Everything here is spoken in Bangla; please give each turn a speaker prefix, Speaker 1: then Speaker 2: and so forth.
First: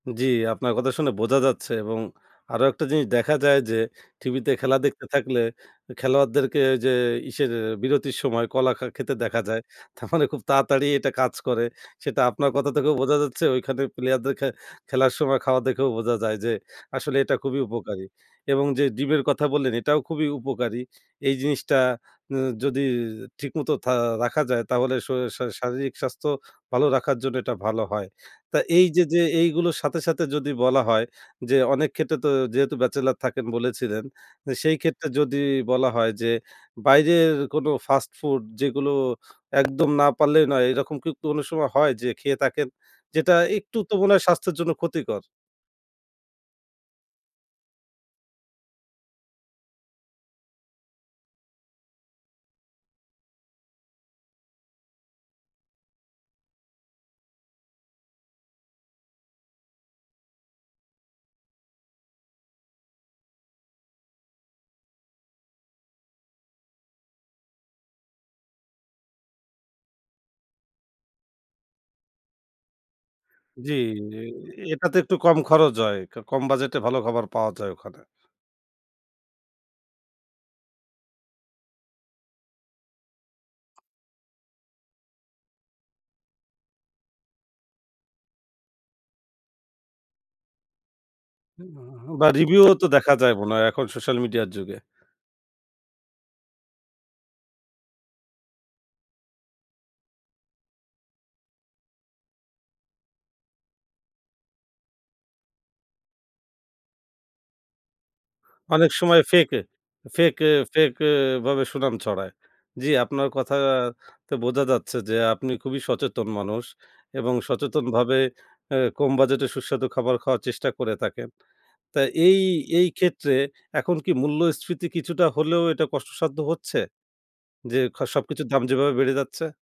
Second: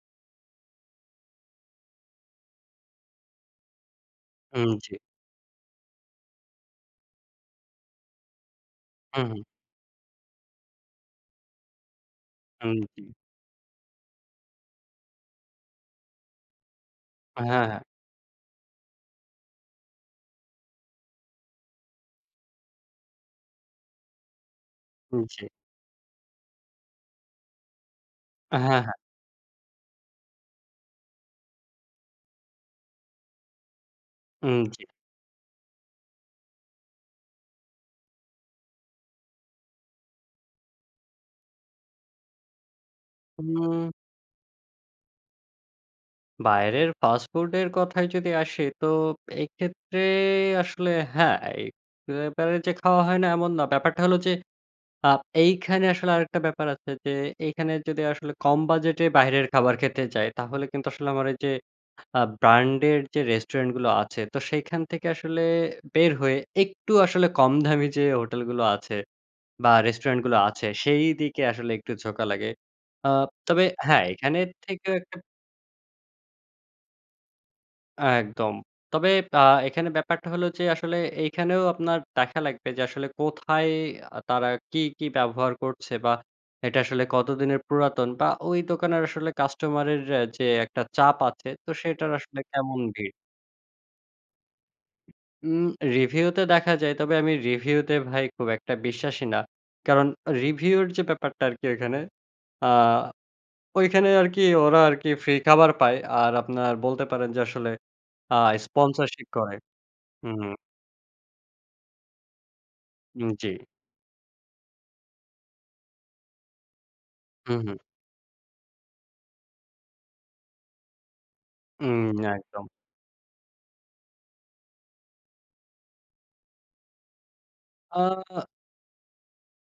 Speaker 1: জ্বি, আপনার কথা শুনে বোঝা যাচ্ছে এবং আরও একটা জিনিস দেখা যায় যে টিভিতে
Speaker 2: হুম,
Speaker 1: খেলা
Speaker 2: জ্বি।
Speaker 1: দেখতে থাকলে খেলোয়াড়দেরকে ওইযে ইসের বিরতির সময় কলা খা খেতে
Speaker 2: হু,
Speaker 1: দেখা
Speaker 2: হু।
Speaker 1: যায় তার মানে খুব তাড়াতাড়ি এটা কাজ করে। সেটা আপনার কথা
Speaker 2: হুম,
Speaker 1: থেকেও
Speaker 2: জ্বি।
Speaker 1: বোঝা যাচ্ছে ওইখানে প্লেয়ারদের খে খেলার সময় খাওয়া দেখেও বোঝা যায় যে আসলে এটা খুবই
Speaker 2: হ্যাঁ, হ্যাঁ।
Speaker 1: উপকারী এবং যে ডিমের কথা বললেন এটাও খুবই উপকারী। এই যে জিনিসটা উ যদি ঠিক মতো থা রাখা যায় তাহলে শ শা
Speaker 2: জ্বি।
Speaker 1: শারীরিক স্বাস্থ্য ভালো রাখার জন্য এটা ভালো হয়। তা
Speaker 2: হ্যাঁ,
Speaker 1: এই
Speaker 2: হ্যাঁ।
Speaker 1: যে যে এইগুলোর সাথে, সাথে যদি বলা হয় যে অনেক ক্ষেত্রে তো যেহেতু ব্যাচেলর থাকেন বলেছিলেন,
Speaker 2: হু,
Speaker 1: এ সেই
Speaker 2: জ্বি।
Speaker 1: ক্ষেত্রে যদি বলা হয় যে বাইরের কোনো ফাস্ট ফুড যেগুলো একদম না পারলেই নয় এরকম কি অনেক সময় হয় যে খেয়ে থাকেন? যেটা একটু
Speaker 2: হুম।
Speaker 1: তো মনে হয় স্বাস্থ্যের জন্য ক্ষতিকর।
Speaker 2: বাইরের ফাস্ট ফুডের কথায় যদি আসি তো এক্ষেত্রে আসলে হ্যাঁ, [unintelligible] বারেই যে খাওয়া হয় না এমন না। ব্যাপারটা হলো যে আ এইখানে আসলে আরেকটা ব্যাপার আছে যে এইখানে যদি আসলে কম বাজেটে বাহিরের খাবার খেতে যাই তাহলে কিন্তু আসলে আমার এই যে আ ব্র্যান্ডের যে রেস্টুরেন্ট গুলো আছে তো সেখান থেকে আসলে বের হয়ে একটু আসলে কম দামি যে হোটেল গুলো আছে বা রেস্টুরেন্ট গুলো আছে সেইদিকে আসলে একটু ঝোকা লাগে। আ তবে
Speaker 1: জ্বি,
Speaker 2: হ্যাঁ, এখানের থেকেও
Speaker 1: এটাতে একটু
Speaker 2: একটা
Speaker 1: কম খরচ হয়। ক কম বাজেটে ভালো খাবার পাওয়া যায় ওখানে।
Speaker 2: একদম, তবে আ এখানে ব্যাপারটা হলো যে আসলে এখানেও আপনার দেখা লাগবে যে আসলে কোথায় তারা কি, কি ব্যবহার করছে বা এটা আসলে কতদিনের পুরাতন বা ওই দোকানের আসলে কাস্টমার এর যে একটা চাপ আছে, তো সেটার
Speaker 1: বা
Speaker 2: আসলে
Speaker 1: রিভিউ ও
Speaker 2: কেমন
Speaker 1: তো
Speaker 2: ভিড়?
Speaker 1: দেখা যায় মনে হয় এখন সোশ্যাল মিডিয়ার যুগে।
Speaker 2: উ রিভিউতে দেখা যায় তবে আমি রিভিউতে ভাই খুব একটা বিশ্বাসী না। কারণ রিভিউর যে ব্যাপারটা আরকি এইখানে আ ঐখানে আরকি ওরা আরকি ফ্রি খাবার পায়, আর আপনার বলতে পারেন যে আসলে আ
Speaker 1: অনেক সময়
Speaker 2: স্পন্সরশিপ
Speaker 1: ফেক
Speaker 2: করে।
Speaker 1: ফেক
Speaker 2: হুম।
Speaker 1: ফেক ভাবে সুনাম ছড়ায়। জি আপনার
Speaker 2: উম জ্বি।
Speaker 1: কথাতে বোঝা যাচ্ছে যে আপনি খুবই সচেতন মানুষ এবং
Speaker 2: হু, হু।
Speaker 1: সচেতনভাবে এ কম বাজেটে সুস্বাদু খাবার খাওয়ার চেষ্টা করে থাকেন।
Speaker 2: উ
Speaker 1: তা এই
Speaker 2: একদম।
Speaker 1: এই ক্ষেত্রে এখন কি মূল্যস্ফীতি কিছুটা হলেও এটা কষ্টসাধ্য হচ্ছে যে খ
Speaker 2: আ
Speaker 1: সবকিছুর দাম যেভাবে বেড়ে যাচ্ছে?